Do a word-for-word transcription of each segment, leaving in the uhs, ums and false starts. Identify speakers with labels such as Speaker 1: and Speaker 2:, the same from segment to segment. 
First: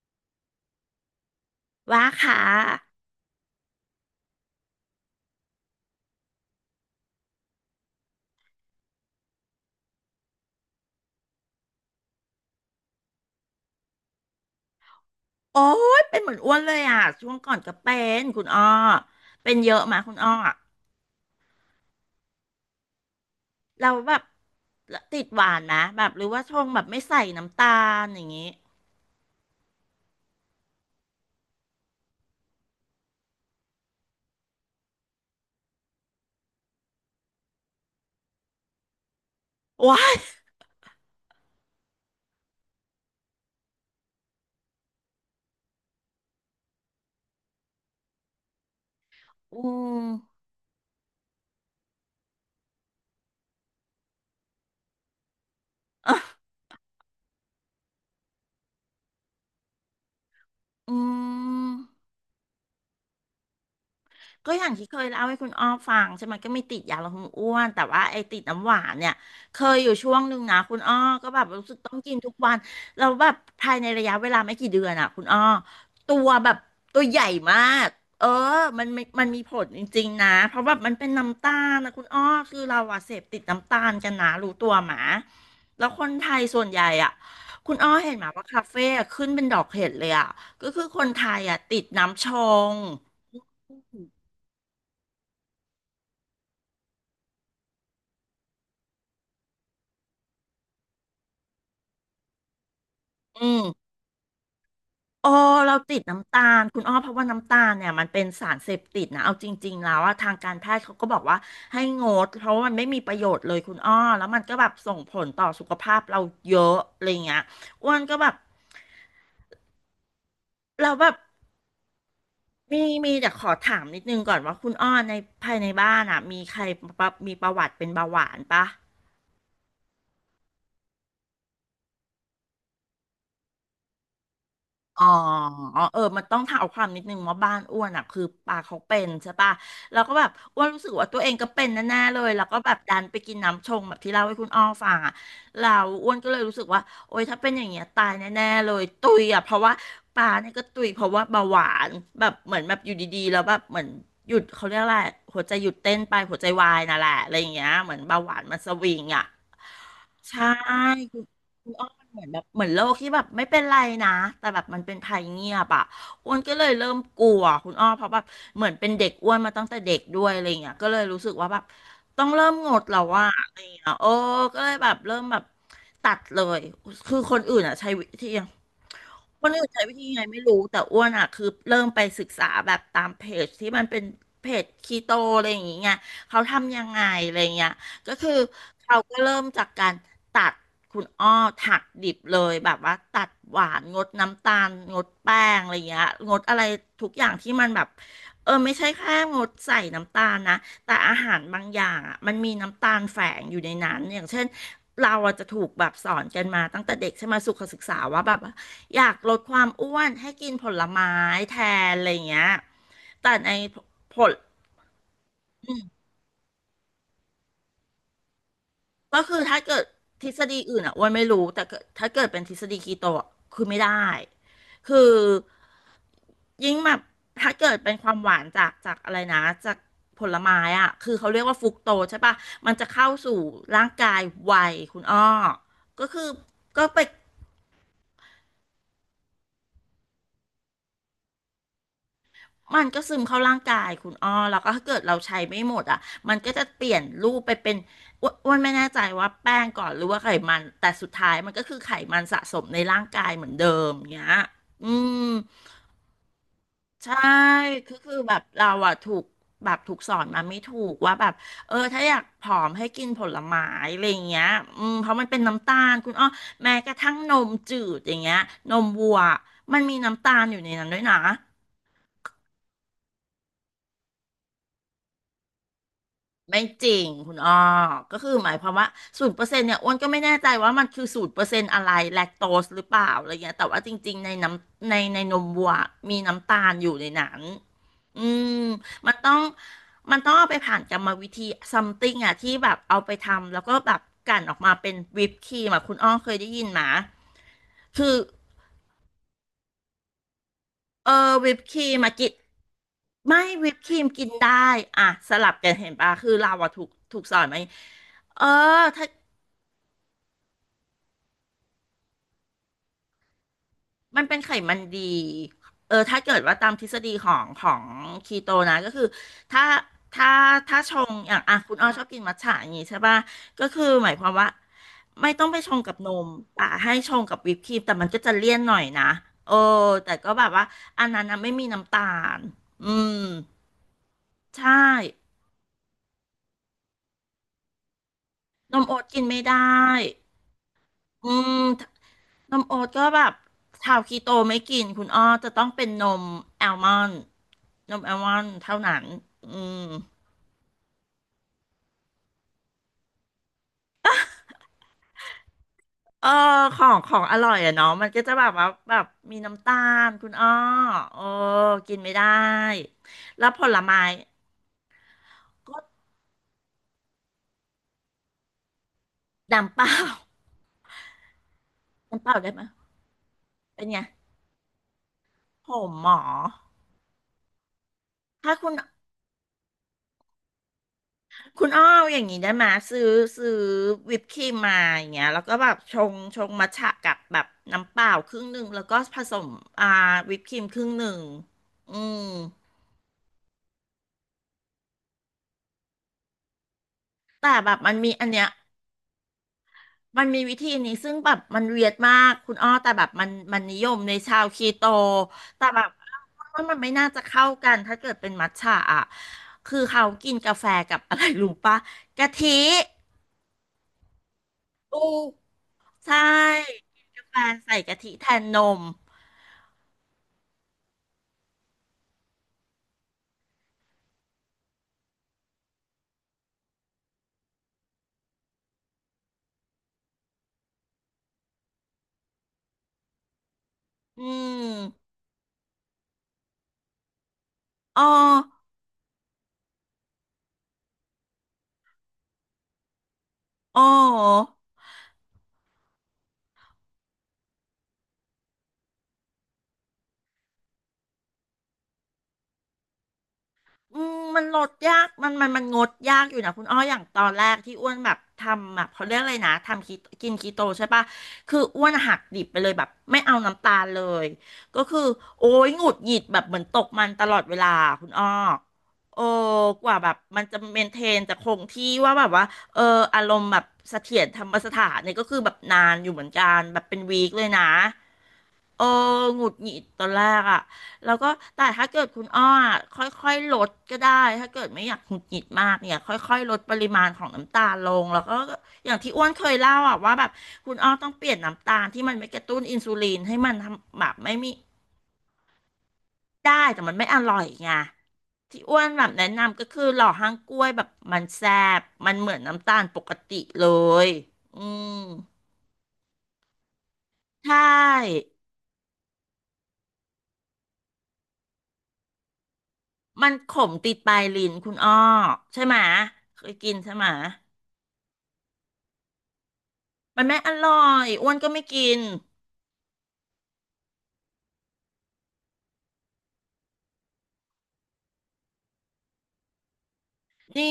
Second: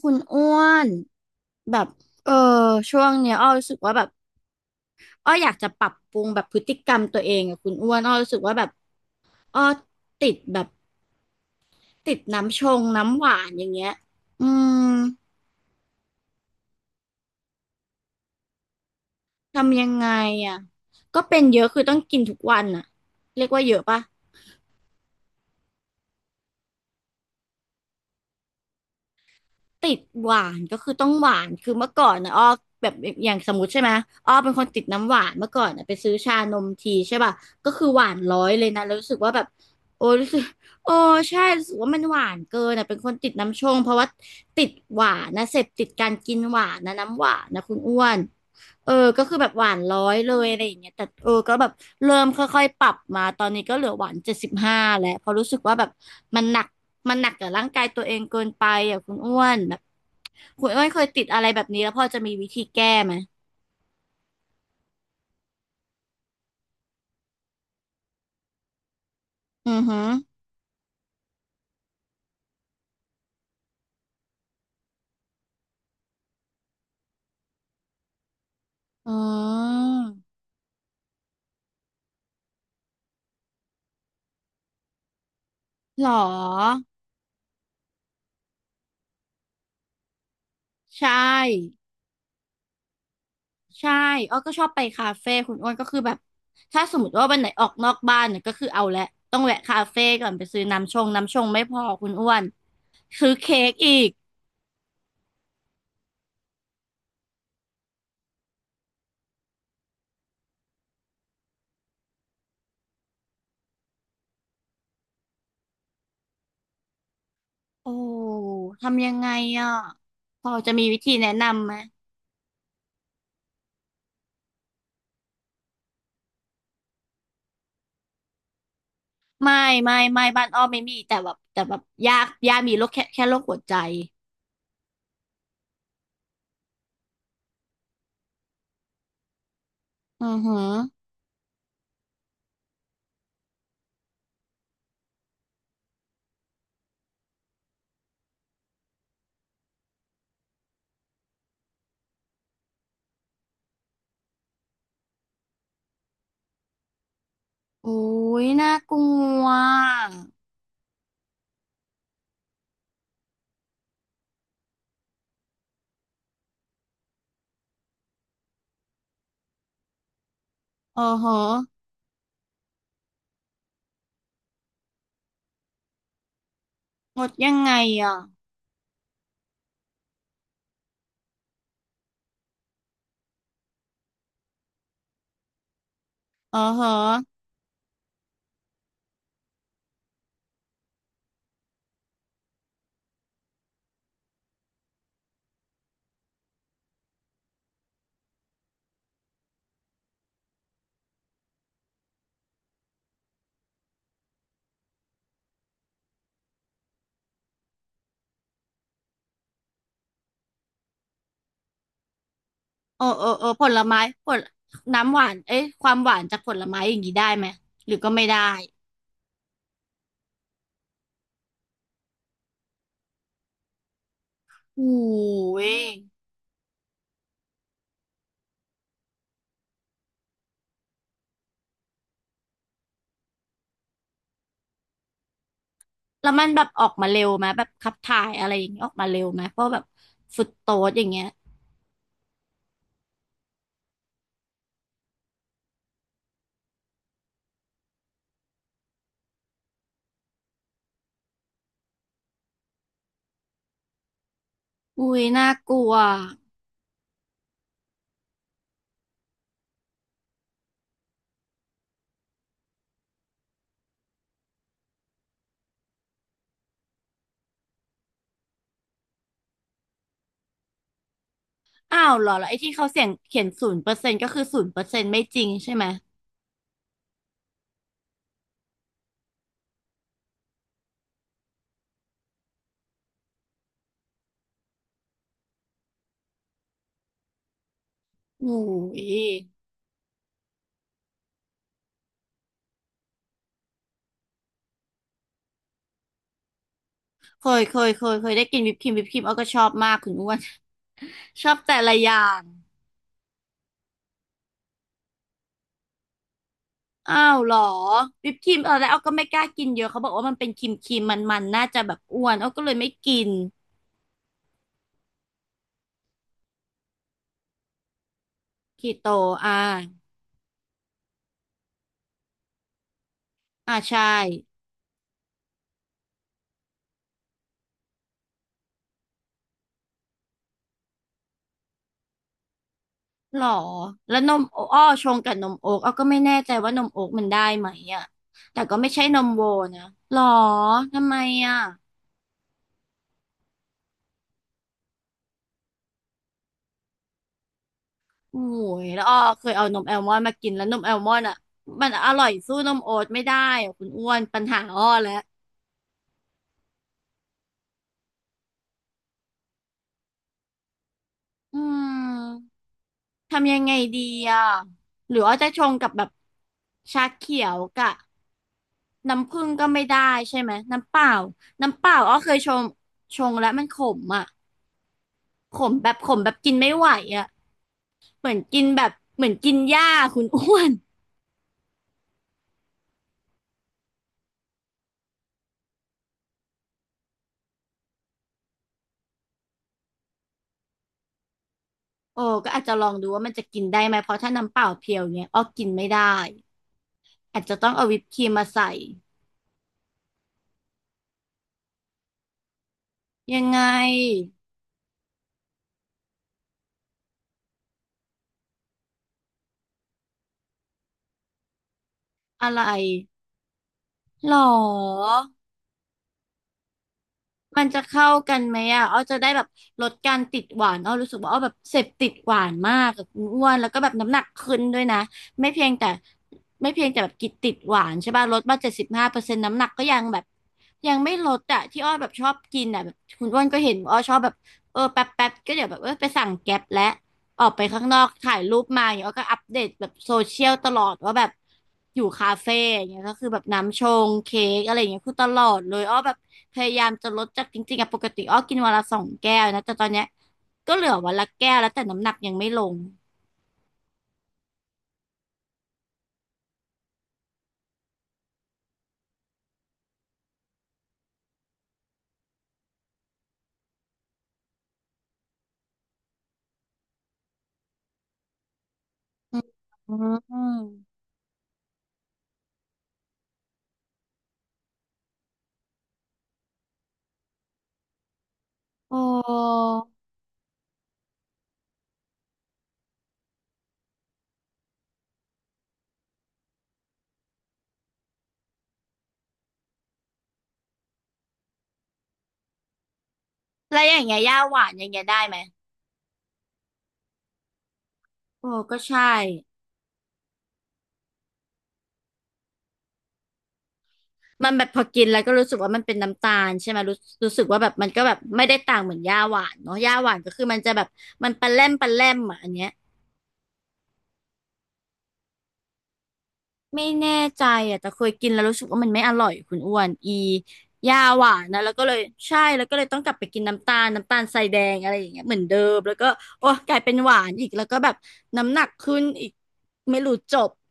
Speaker 1: คุณอ้วนแบบ
Speaker 2: ว่า
Speaker 1: เออ
Speaker 2: ค่ะ
Speaker 1: ช่วงเนี้ยอ้อรู้สึกว่าแบบอ้ออยากจะปรับปรุงแบบพฤติกรรมตัวเองอะคุณอ้วนอ้อรู้สึกว่าแบบอ้อติดแบบติดน้ำชงน้ำหวานอย่างเงี้ยอืม
Speaker 2: โอ้ยเป็นเหมือนอ้วนเลยอ่ะช่วงก่อนก็เป็นคุณอ้อเป็นเย
Speaker 1: ทำ
Speaker 2: อะ
Speaker 1: ยัง
Speaker 2: มา
Speaker 1: ไง
Speaker 2: คุณอ้อ
Speaker 1: อ่ะก็เป็นเยอะคือต้องกินทุกวันอ่ะเรียกว่าเยอะ
Speaker 2: เรา
Speaker 1: ปะ
Speaker 2: แบบติดหวานนะแบบหรือว่าชงแบบไม่ใส่น้ำตาลอย่างงี้
Speaker 1: ติดหวานก็คือต้องหวานคือเมื่อก่อนนะอ้อแบบอย่างสมมติใช่ไหมอ้อเป็นคนติดน้ำหวานเมื่อก่อนนะไปซื้อชานมทีใช่ป่ะก็คือหวานร้อยเลยนะแล้วรู้สึกว่าแบบ
Speaker 2: ว้า
Speaker 1: โอ้
Speaker 2: ย
Speaker 1: รู้สึกโอ้ใช่รู้สึกว่ามันหวานเกินอ่ะเป็นคนติดน้ำชงเพราะว่าติดหวานนะเสพติดการกินหวานนะน้ำหวานนะคุณอ้วน เออก็คือแบบ
Speaker 2: อื
Speaker 1: หวานร้
Speaker 2: ม
Speaker 1: อยเลยอะไรอย่างเงี้ยแต่เออก็แบบเริ่มค่อยๆปรับมาตอนนี้ก็เหลือหวานเจ็ดสิบห้าแล้ว เพราะรู้สึกว่าแบบ
Speaker 2: อ่ะ
Speaker 1: มันหนักมันหนักกับร่างกายตัวเองเกินไปอ่ะคุณอ้วนแบบคุณอ้วน
Speaker 2: อื
Speaker 1: เคยติดอะไรแบบ
Speaker 2: ม
Speaker 1: นี้แล้วพอจะมีวิธีแก้ไหม
Speaker 2: ก็อย่างที่เคยเล่าให้คุณอ้อฟังใช่ไหมก็มีติดยาลดความอ้วนแต่ว่าไอ้ติดน้ำหวานเนี่ยเค
Speaker 1: อื
Speaker 2: ย
Speaker 1: อ
Speaker 2: อยู่
Speaker 1: หือ
Speaker 2: ช่วงหนึ่งนะคุณอ้อก็แบบรู้สึกต้องกินทุกวันเราแล้วแบบภายในระยะเวลาไม่กี่เดือนอ่ะคุณอ้อตัวแบบตัวใหญ่มากเออมันมัน
Speaker 1: อื
Speaker 2: มันมีผลจริงๆนะ
Speaker 1: ม
Speaker 2: เพราะแบบมันเป็นน้ำตาลนะคุณอ้อคือเราอะเสพติดน้ำตาลกันนะรู้ตัวหมาแล้วค
Speaker 1: หรอ
Speaker 2: นไทยส่วนใหญ่อ่ะคุณอ้อเห็นไหมาว่าคาเฟ่อะขึ้นเป็นดอกเห็ดเลยอ่ะก็คือค
Speaker 1: ใช
Speaker 2: นไทยอ่ะ
Speaker 1: ่
Speaker 2: ติดน้ำชง
Speaker 1: ใช่อ้อก็ชอบไปคาเฟ่คุณอ้วนก็คือแบบถ้าสมมติว่าวันไหนออกนอกบ้านเนี่ยก็คือเอาแหละต้องแวะคาเฟ่ก่อนไปซื้อน้ำชงน้ำชงไม่พอคุณอ้วนซื้อ
Speaker 2: อื
Speaker 1: เค้
Speaker 2: ม
Speaker 1: กอีก
Speaker 2: โอ้เราติดน้ำตาลคุณอ้อเพราะว่าน้ำตาลเนี่ยมันเป็นสารเสพติดนะเอาจริงๆแล้วอะทางการแพทย์เขาก็บอกว่าให้งดเพราะว่ามันไม่มีประโยชน์เลยคุณอ้อแล้วมันก็แบบส่งผลต่อสุขภาพเราเยอะอะไรเงี้ย
Speaker 1: โอ้
Speaker 2: อ้วนก็แบบ
Speaker 1: ทำยังไงอ่ะพอจะมี
Speaker 2: เรา
Speaker 1: วิ
Speaker 2: แบ
Speaker 1: ธี
Speaker 2: บ
Speaker 1: แนะนำไหม
Speaker 2: มีมีแต่ขอถามนิดนึงก่อนว่าคุณอ้อในภายในบ้านอะมีใครปะมีประวัติเป็นเบาหวานปะ
Speaker 1: ไม่ไม่ไม่บ้านอ้อมไม่มีแต่แบบแต่แบบยากยากมีโรคแค่แค่โรคหัวใจ
Speaker 2: อ๋อเออมันต้องเท้าความนิดนึงว่าบ้านอ้วนอ่ะคือปลาเขาเป็นใช่ปะแล้วก็
Speaker 1: อื
Speaker 2: แบบ
Speaker 1: อหื
Speaker 2: อ้
Speaker 1: อ
Speaker 2: วนรู้สึกว่าตัวเองก็เป็นแน่ๆเลยแล้วก็แบบดันไปกินน้ำชงแบบที่เล่าให้คุณอ้อฟังอ่ะแล้วอ้วนก็เลยรู้สึกว่าโอ๊ยถ้าเป็นอย่างเงี้ยตายแน่ๆเลยตุยอ่ะเพราะว่าปลาเนี่ยก็ตุยเพราะว่าเบาหวานแบบเหมือนแบบอยู่ดีๆแล้วแบบเหมือนหยุดเขาเรียกอะไรหัวใจหยุดเต้นไปหัวใจวายน่ะแหละอะไรอย่างเงี้ยเหมือ
Speaker 1: โอ้
Speaker 2: นเบาหวาน
Speaker 1: ย
Speaker 2: มันส
Speaker 1: น่า
Speaker 2: วิ
Speaker 1: ก
Speaker 2: ง
Speaker 1: ลั
Speaker 2: อ่ะ
Speaker 1: ว
Speaker 2: ใช่คุณคุณอ้อมันเหมือนแบบเหมือนโลกที่แบบไม่เป็นไรนะแต่แบบมันเป็นภัยเงียบอ่ะอ้วนก็เลยเริ่มกลัวคุณอ้อเพราะแบบเหมือนเป็นเด็กอ้วนมาตั้งแต่เด็กด้วยอะไรเงี้ยก็เล
Speaker 1: อื
Speaker 2: ย
Speaker 1: อ
Speaker 2: รู้สึก
Speaker 1: หือ
Speaker 2: ว่าแบบต้องเริ่มงดแล้วว่าอะไรเงี้ยโอ้ก็เลยแบบเริ่มแบบตัดเลยคื
Speaker 1: ง
Speaker 2: อ
Speaker 1: ด
Speaker 2: คน
Speaker 1: ยัง
Speaker 2: อื่น
Speaker 1: ไง
Speaker 2: อะใช้
Speaker 1: อ่ะ
Speaker 2: วิธี อ้วนอื่นใช้วิธียังไงไม่รู้แต่อ้วนอ่ะคือเริ่มไปศึกษาแบบตามเพจที่มันเป็นเพจคีโตอะไรอย่างเงี้ยเขา
Speaker 1: อือ
Speaker 2: ทำยั
Speaker 1: หื
Speaker 2: งไงอะไร
Speaker 1: อ
Speaker 2: เงี้ยก็คือเขาก็เริ่มจากการตัดคุณอ้อถักดิบเลยแบบว่าตัดหวานงดน้ำตาลงดแป้งอะไรเงี้ยงดอะไรทุกอย่างที่มันแบบเออไม่ใช่แค่งดใส่น้ำตาลนะ แต่อาหารบางอย่างอ่ะมันมีน้ำตาลแฝงอยู่ในนั้นอย่างเช่นเราอะจจะถูกแบบสอนกันมาตั้งแต่เด็กใช่ไหมสุขศึกษาว่าแบบอยากลดความอ้วนให้กินผลไม้แทนอะไรอย่างเงี้ย
Speaker 1: เออเออ
Speaker 2: แต่
Speaker 1: เออ
Speaker 2: ใน
Speaker 1: ผลไม้
Speaker 2: ผ
Speaker 1: ผ
Speaker 2: ล
Speaker 1: ลน้ำหวานเอ๊ะความหวานจากผลไม้อย่างนี้ได้ไหมหรือก็ไม่ได้
Speaker 2: ก็คือถ้าเกิดทฤษฎีอื่นอ่ะอ้วนไม่รู้แต่เกิดถ้าเกิดเป็นทฤษฎีคีโตอะคือไม่ได้
Speaker 1: โอ้
Speaker 2: คือ
Speaker 1: ย
Speaker 2: ยิ่งแบบถ้าเกิดเป็นความหวานจากจากอะไรนะจากผลไม้อ่ะคือเขาเรียกว่าฟรุกโตใช่ปะมันจะเข้าสู่ร่างกายไวคุณอ้อก็คื
Speaker 1: แล้
Speaker 2: อ
Speaker 1: วมันแบบอ
Speaker 2: ก็
Speaker 1: อก
Speaker 2: ไป
Speaker 1: มาเร็วไหมแบบขับถ่ายอะไรอย่างนี้ออกมาเร็วไหมเพราะแบบฟรุตโตสอย่างเงี้ย
Speaker 2: มันก็ซึมเข้าร่างกายคุณอ้อแล้วก็ถ้าเกิดเราใช้ไม่หมดอ่ะมันก็จะเปลี่ยนรูปไปเป็นอ้วนอ้วนไม่แน่ใจว่าแป้งก่อนหรือว่าไขมันแต่สุดท้ายมันก็คือไขมันสะสมในร่างกายเหมือนเดิมเงี้ยอื
Speaker 1: อุ้ย
Speaker 2: ม
Speaker 1: น่ากลัว
Speaker 2: ใช่คือคือแบบเราอะถูกแบบถูกสอนมาไม่ถูกว่าแบบเออถ้าอยากผอมให้กินผลไม้อะไรอย่างเงี้ยอืมเพราะมันเป็นน้ำตาลคุณอ้อแม้กระทั่งนมจืดอย่างเงี้ยนมวัวมันมีน้ำตาลอยู่ในนั้นด้วยนะ
Speaker 1: อ้าวเหรอแล้วไอ้ที่เขาเสียงเขียนศูนย์เปอร์เซ็นต์ก็คือศูนย์เปอร์เซ็นต์ไม่จริงใช่ไหม
Speaker 2: ไม่จริงคุณอ้อก็คือหมายความว่าศูนย์เปอร์เซ็นต์เนี่ยอ้วนก็ไม่แน่ใจว่ามันคือศูนย์เปอร์เซ็นต์อะไรแลคโตสหรือเปล่าอะไรเงี้ยแต่ว่าจริงๆในน้ำในในนมวัวมีน้ำตาลอยู่ในนั้นอื
Speaker 1: อุ้
Speaker 2: ม
Speaker 1: ย
Speaker 2: มันต้องมันต้องเอาไปผ่านกรรมวิธีซัมติงอ่ะที่แบบเอาไปทำแล้วก็แบบกลั่นออกมาเป็นวิปครีมอ่ะคุณอ้อเคยได้ยินไหม
Speaker 1: เคยเคยเค
Speaker 2: คือ
Speaker 1: ยเคยได้กินวิปครีมวิปครีมเอาก็ชอบมากคุณอ้วน
Speaker 2: เออ
Speaker 1: ชอ
Speaker 2: วิ
Speaker 1: บ
Speaker 2: ปค
Speaker 1: แต่
Speaker 2: รี
Speaker 1: ละ
Speaker 2: ม
Speaker 1: อ
Speaker 2: มา
Speaker 1: ย่า
Speaker 2: กิน
Speaker 1: ง
Speaker 2: ไม่วิปครีมกินได้อ่ะสลับกันเห็นปะคือเราอะถูก
Speaker 1: อ้า
Speaker 2: ถูกส
Speaker 1: ว
Speaker 2: อน
Speaker 1: เหร
Speaker 2: ไหมา
Speaker 1: อ
Speaker 2: อย่างงี้
Speaker 1: วิป
Speaker 2: เออ
Speaker 1: ครีมเออแล้วเอา
Speaker 2: ถ้า
Speaker 1: ก็ไม่กล้ากินเยอะเขาบอกว่ามันเป็นครีมครีมมันมันน่าจะแบบอ้วนเอาก็เลยไม่กิน
Speaker 2: มันเป็นไขมันดี เออถ้าเกิดว่าตามทฤษฎีของของคีโตนะ
Speaker 1: คี
Speaker 2: ก็คื
Speaker 1: โต
Speaker 2: อ
Speaker 1: อ่า
Speaker 2: ถ้าถ้าถ้าชงอย่างอ่ะคุณอ้อชอบกินมัทฉะอย่างงี้ใช่ป่ะก็
Speaker 1: อ่า
Speaker 2: คือ
Speaker 1: ใช่
Speaker 2: หมายความว่าไม่ต้องไปชงกับนมแต่ให้ชงกับวิปครีมแต่มันก็จะเลี่ยนหน่อยนะโอ้แต่ก็แบบว่าอันนั้นนะไม่มีน้ำตาล อืม
Speaker 1: หรอแล้วนมโอ
Speaker 2: ใช่
Speaker 1: อ้อชงกับนมโอ๊กเอาก็ไม่แน่ใจว่านมโอ๊กมันได้ไหมอ่ะแต่ก็
Speaker 2: นม
Speaker 1: ไม่
Speaker 2: โอ๊
Speaker 1: ใช่
Speaker 2: ต
Speaker 1: น
Speaker 2: กิน
Speaker 1: ม
Speaker 2: ไม่
Speaker 1: โว
Speaker 2: ได้
Speaker 1: นะหรอทำไม
Speaker 2: อื
Speaker 1: อ่ะ
Speaker 2: มนมโอ๊ตก็แบบชาวคีโตไม่กินคุณอ้อจะต้องเป็นนมแอลมอนด์นมแอลมอ
Speaker 1: โอ้
Speaker 2: นด์เท่า
Speaker 1: ยแล้
Speaker 2: นั้
Speaker 1: ว
Speaker 2: น
Speaker 1: อ้อเคย
Speaker 2: อื
Speaker 1: เอานม
Speaker 2: ม
Speaker 1: แอลมอนด์มากินแล้วนมแอลมอนด์อ่ะมันอร่อยสู้นมโอ๊ตไม่ได้อะคุณอ้วนปัญหาอ้อแล้ว
Speaker 2: เออของของอร่อยอะเนาะมันก็จะแบบว่าแบบมีน้ำตาลคุณอ้อโอ้
Speaker 1: อื
Speaker 2: กินไม่ได้
Speaker 1: ม
Speaker 2: แล้ว
Speaker 1: ทำยั
Speaker 2: ผ
Speaker 1: งไง
Speaker 2: ลไม้
Speaker 1: ดีอ่ะหรืออ้อจะชง
Speaker 2: ก็
Speaker 1: กับแบบชาเขียวกะน้ำผึ้งก็
Speaker 2: น้ำ
Speaker 1: ไม่
Speaker 2: เปล่า
Speaker 1: ได้ใช่ไหมน้ำเปล่าน้ำเปล่าอ้อ
Speaker 2: น้ำ
Speaker 1: เค
Speaker 2: เป
Speaker 1: ย
Speaker 2: ล่า
Speaker 1: ช
Speaker 2: ได้ไหม
Speaker 1: งชงแล้วมันข
Speaker 2: เป็นไง
Speaker 1: มอ่ะข
Speaker 2: ผ
Speaker 1: มแบ
Speaker 2: ม
Speaker 1: บ
Speaker 2: หม
Speaker 1: ขม
Speaker 2: อ
Speaker 1: แบบกินไม่ไหวอ่ะเหมือน
Speaker 2: ถ้า
Speaker 1: กิน
Speaker 2: คุณ
Speaker 1: แบบเหมือนกินหญ้าคุณอ้วน
Speaker 2: คุณอ้ออย่างนี้ได้ไหมซื้อซื้อวิปครีมมาอย่างเงี้ยแล้วก็แบบชงชงมัทฉะกับแบบน้ำเปล่าครึ่งหนึ่งแล้วก็ผสมอ่าวิปครีมครึ่งหนึ่งอื
Speaker 1: โอ้
Speaker 2: ม
Speaker 1: ก็อาจจะลองดูว่ามันจะกินได้ไหมเพราะถ้าน้ำเปล่าเพียวเนี้ยอ้อกินไม่ได้ อาจ
Speaker 2: แต่
Speaker 1: จะต้
Speaker 2: แบ
Speaker 1: อง
Speaker 2: บ
Speaker 1: เอา
Speaker 2: มัน
Speaker 1: วิป
Speaker 2: มี
Speaker 1: ครี
Speaker 2: อัน
Speaker 1: ม
Speaker 2: เนี้
Speaker 1: มา
Speaker 2: ย
Speaker 1: ใส่
Speaker 2: มันมีวิธีนี้ซึ่งแบบมันเวียดมากคุณอ้อแต่แบบมัน
Speaker 1: ยังไง
Speaker 2: มันนิยมในชาวคีโตแต่แบบว่ามันไม่น่าจะเข้ากันถ้าเกิดเป็นมัทฉะอ่ะคือเขากินกาแฟกับอะไรรู้ปะกะ
Speaker 1: อะ
Speaker 2: ทิ
Speaker 1: ไรหรอ
Speaker 2: อูใช่กนกาแฟ
Speaker 1: มัน
Speaker 2: ใส่
Speaker 1: จะ
Speaker 2: กะ
Speaker 1: เข้า
Speaker 2: ทิแท
Speaker 1: กัน
Speaker 2: น
Speaker 1: ไห
Speaker 2: น
Speaker 1: ม
Speaker 2: ม
Speaker 1: อ่ะอ้อจะได้แบบลดการติดหวานอ้อรู้สึกว่าอ้อแบบเสพติดหวานมากกับคุณอ้วนแล้วก็แบบน้ำหนักขึ้นด้วยนะไม่เพียงแต่ไม่เพียงแต่แบบกินติดหวานใช่ป่ะลดมาเจ็ดสิบห้าเปอร์เซ็นต์น้ำหนักก็ยังแบบยังไม่ลดอ่ะที่อ้อแบบชอบกินอ่ะแบบคุณอ้วนก็เห็นอ้อชอบ
Speaker 2: อื
Speaker 1: แบบเออแป๊บ
Speaker 2: ม
Speaker 1: แป๊บก็เดี๋ยวแบบเออไปสั่งแก๊ปและออกไปข้างนอ
Speaker 2: อ้อ
Speaker 1: กถ่ายรูปมาอย่างเงี้ยอ้อก็อัปเดตแบบโซเชียลตลอดว่าแบบอยู่คาเฟ่อย่างเงี้ยก็คือแบบน้ำช
Speaker 2: อ้
Speaker 1: งเค้
Speaker 2: อ
Speaker 1: กอะไรอย่างเงี้ยคือตลอดเลยอ้อแบบ พยายามจะลดจากจริงๆอะปกติอ้อกินวันละสองแก้วนะแต่ตอนเนี้ยก็เหลือวันละแก้วแล้วแต่น้ำหนักยังไม่ลง
Speaker 2: อืม มันลดยากมันมันมันงดยากอยู่นะคุณอ้ออย่างตอนแรกที่อ้วนแบบทำแบบเขาเรียกอะไรนะ ทำคีกินคีโตใช่ปะคืออ้วนหักดิบไปเลยแบบไม่เอาน้ำตาลเลย ก็คือโอ้ยหงุดหงิดแบบเหมือนตกมันตลอดเวลาคุณอ้อโอ้
Speaker 1: อืม
Speaker 2: กว่าแบบ
Speaker 1: อื
Speaker 2: มัน
Speaker 1: ม
Speaker 2: จะเมนเทนจะคงที่ว่าแบบว่าเอออารมณ์แบบเสถียรธรรมสถานเนี่ยก็คือแบบนานอยู่เหมือนกันแบบเป็นวีคเลยนะ เออ
Speaker 1: โอ
Speaker 2: หงุด
Speaker 1: ้
Speaker 2: หงิดตอนแรกอ่ะแล้วก็แต่ถ้าเกิดคุณอ้ออะค่อยๆลดก็ได้ถ้าเกิดไม่อยากหงุดหงิดมากเนี่ยค่อยๆลดปริมาณของน้ำตาลลงแล้วก็อย่างที่อ้วนเคยเล่าอ่ะว่าแบบคุณอ้อต้องเปลี่ยนน้ำตาลที่มันไม่กระตุ้นอินซูลินให้มัน
Speaker 1: แล้วอ
Speaker 2: ทำ
Speaker 1: ย่าง
Speaker 2: แบบ
Speaker 1: เงี้ย
Speaker 2: ไม่
Speaker 1: ย่า
Speaker 2: มี
Speaker 1: หวานอย่างเงี้ยได้ไหม
Speaker 2: ได้แต่มันไม่อร่อยไง
Speaker 1: โอ้
Speaker 2: ที่
Speaker 1: ก็
Speaker 2: อ้วน
Speaker 1: ใช่
Speaker 2: แบบแนะนำก็คือหล่อห้างกล้วยแบบมันแซ่บมันเหมือนน้ำตาลปกติเลย
Speaker 1: มัน
Speaker 2: อื
Speaker 1: แบบพอ
Speaker 2: ม
Speaker 1: กินแล้วก็รู้สึกว่ามันเป็นน้ำตาลใช่ไหมรู้รู้สึก
Speaker 2: ใช
Speaker 1: ว่าแบบมันก็แบบ
Speaker 2: ่
Speaker 1: ไม่ได้ต่างเหมือนย่าหวานเนาะย่าหวานก็คือมันจะแบบมันปะแล่มปะแล่มอ่ะอันเนี้ย
Speaker 2: มันขมติดปลายลิ้นคุณอ้อใช่ไหมะเคยกิน
Speaker 1: ไม่
Speaker 2: ใช่ไห
Speaker 1: แน่
Speaker 2: มะ
Speaker 1: ใจอ่ะแต่เคยกินแล้วรู้สึกว่ามันไม่อร่อยคุณอ้วนอี
Speaker 2: มันไม่อร่อ
Speaker 1: ยา
Speaker 2: ย
Speaker 1: ห
Speaker 2: อ้
Speaker 1: วา
Speaker 2: วน
Speaker 1: น
Speaker 2: ก็
Speaker 1: นะ
Speaker 2: ไม่
Speaker 1: แล้วก็
Speaker 2: กิ
Speaker 1: เลย
Speaker 2: น
Speaker 1: ใช่แล้วก็เลยต้องกลับไปกินน้ำตาลน้ำตาลทรายแดงอะไรอย่างเงี้ยเหมือนเดิมแล้วก็โอ้กลายเป็นหวานอีกแล้วก็แบบน้ำหนักขึ้นอีกไม่รู้จบ
Speaker 2: นี่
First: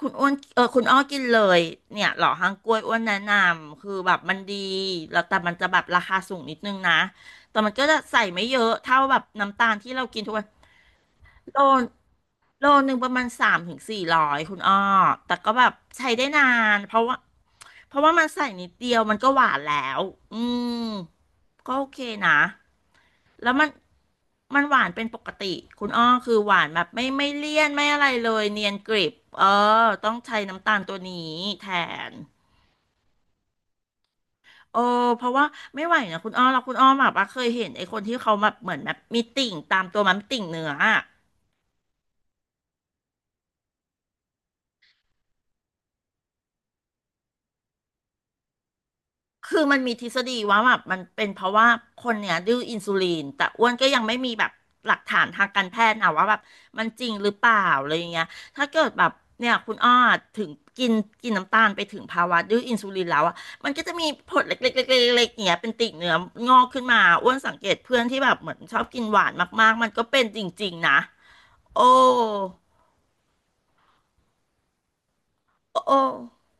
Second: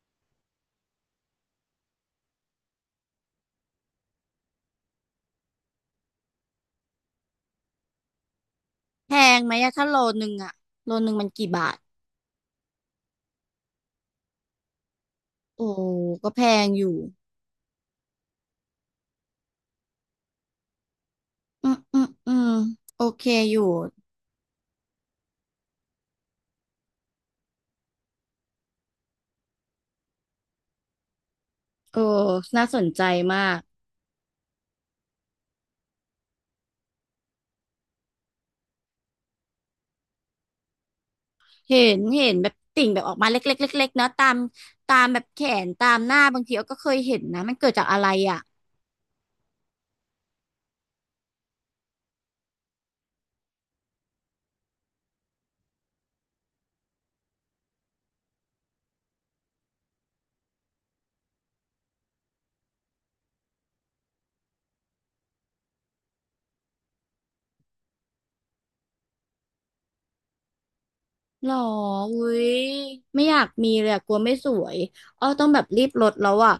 Speaker 2: คุณอ้วนเออคุณอ้อกินเลยเนี่ยหล่อฮังกล้วยอ้วนแนะนำคือแบบมันดีแล้วแต่มันจะแบบราคาสูงนิดนึงนะแต่มันก็จะใส่ไม่เยอะเท่า
Speaker 1: แพ
Speaker 2: แบบ
Speaker 1: งไหม
Speaker 2: น้ำตา
Speaker 1: อะ
Speaker 2: ล
Speaker 1: ถ้า
Speaker 2: ที่
Speaker 1: โล
Speaker 2: เรากิน
Speaker 1: นึ
Speaker 2: ทุ
Speaker 1: ง
Speaker 2: กวัน
Speaker 1: อะโลนึงมันกี่
Speaker 2: โล
Speaker 1: บาท
Speaker 2: โลหนึ่งประมาณสามถึงสี่ร้อยคุณอ้อแต่ก็
Speaker 1: โอ้
Speaker 2: แบบใช้ได้
Speaker 1: ก็แพ
Speaker 2: นา
Speaker 1: ง
Speaker 2: น
Speaker 1: อ
Speaker 2: เพ
Speaker 1: ยู่
Speaker 2: ราะว่าเพราะว่ามันใส่นิดเดียวมันก็หวานแล้วอืม
Speaker 1: อื
Speaker 2: ก็
Speaker 1: ม
Speaker 2: โอ
Speaker 1: อื
Speaker 2: เค
Speaker 1: มอื
Speaker 2: นะ
Speaker 1: มโอเค
Speaker 2: แล้
Speaker 1: อ
Speaker 2: ว
Speaker 1: ยู่
Speaker 2: มันมันหวานเป็นปกติคุณอ้อคือหวานแบบไม่ไม่เลี่ยนไม่อะไรเลยเนียนกริบเออต้องใช้น้ำตาลตัวนี้แท
Speaker 1: เออ
Speaker 2: น
Speaker 1: น่าสนใจมาก
Speaker 2: โอ้เพราะว่าไม่ไหวนะคุณอ้อเราคุณอ้อแบบว่าเคยเห็นไอ้คนที่เขาแบบเหมือนแบบมีติ่งตามตัวมันมีติ่งเนื้ออะ
Speaker 1: เห็นเห็นแบบติ่งแบบออกมาเล็กๆเล็กๆเนาะตามตามแบบแขนตามหน้าบางทีเราก็เคยเห็นนะมันเกิดจากอะไรอ่ะ
Speaker 2: คือมันมีทฤษฎีว่าแบบมันเป็นเพราะว่าคนเนี่ยดื้ออินซูลินแต่อ้วนก็ยังไม่มีแบบหลักฐานทางการแพทย์นะว่าแบบมันจริงหรือเปล่าอะไรอย่างเงี้ยถ้าเกิดแบบเนี่ยคุณอ้อถึงกินกินน้ำตาลไปถึงภาวะดื้ออินซูลินแล้วอ่ะมันก็จะมีผดเล็กๆๆๆๆอย่างเงี้ยเป็นติ่งเนื้องอกขึ้นมาอ้วนสังเกตเพื่อนที่แบบเหมือนชอบกินหวานมากๆมันก็เป็นจริงๆนะ
Speaker 1: หรอ
Speaker 2: โอ้
Speaker 1: อุ้ยไม่อยากมีเลยอะกลัวไม่สวยอ้อต้องแบบ
Speaker 2: โอ้
Speaker 1: รีบ
Speaker 2: โอ้
Speaker 1: ลดแล้วอ่ะ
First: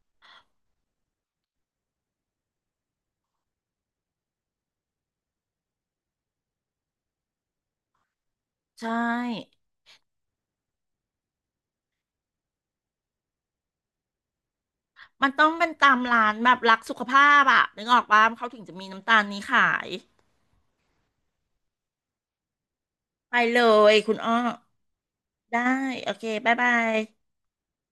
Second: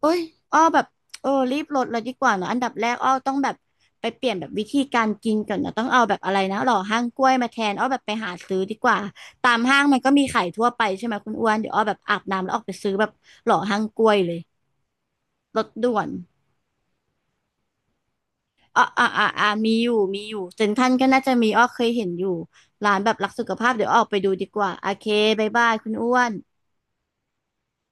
Speaker 1: โอ้ยอ้อแบบเออรีบลดเลยดีกว่าเนอะอันดับแรกอ้อต้องแบบไปเปลี่ยนแบบวิธีการกินก่อนนะต้องเอาแบบอะไรนะหล่อห้างกล้วยมาแทนอ้อแบบไปหาซื้อดี
Speaker 2: ใช
Speaker 1: กว่าตาม
Speaker 2: ่
Speaker 1: ห้างมันก็มีขายทั่วไปใช่ไหมคุณอ้วนเดี๋ยวอ้อแบบอาบน้ำแล้วออกไปซื้อแบบหล่อห้างกล้วยเลย
Speaker 2: มันต้อง
Speaker 1: ล
Speaker 2: เป็
Speaker 1: ด
Speaker 2: นตา
Speaker 1: ด่ว
Speaker 2: ม
Speaker 1: น
Speaker 2: ร้านแบบรักสุขภาพอะนึกออกปะเขาถึงจะ
Speaker 1: อ่า
Speaker 2: มี
Speaker 1: อ่า
Speaker 2: น้ำตาล
Speaker 1: อ่า
Speaker 2: นี้
Speaker 1: อ่ามี
Speaker 2: ขา
Speaker 1: อ
Speaker 2: ย
Speaker 1: ยู่มีอยู่เซ็นทรัลก็น่าจะมีอ้อเคยเห็นอยู่ร้านแบบรัก
Speaker 2: ไป
Speaker 1: สุข
Speaker 2: เล
Speaker 1: ภาพเดี๋ยว
Speaker 2: ย
Speaker 1: ออก
Speaker 2: คุ
Speaker 1: ไป
Speaker 2: ณ
Speaker 1: ดู
Speaker 2: อ้อ
Speaker 1: ดีกว่าโอเคบ๊าย
Speaker 2: ได้
Speaker 1: บายคุณอ้
Speaker 2: โอ
Speaker 1: ว
Speaker 2: เค
Speaker 1: น
Speaker 2: บ๊ายบาย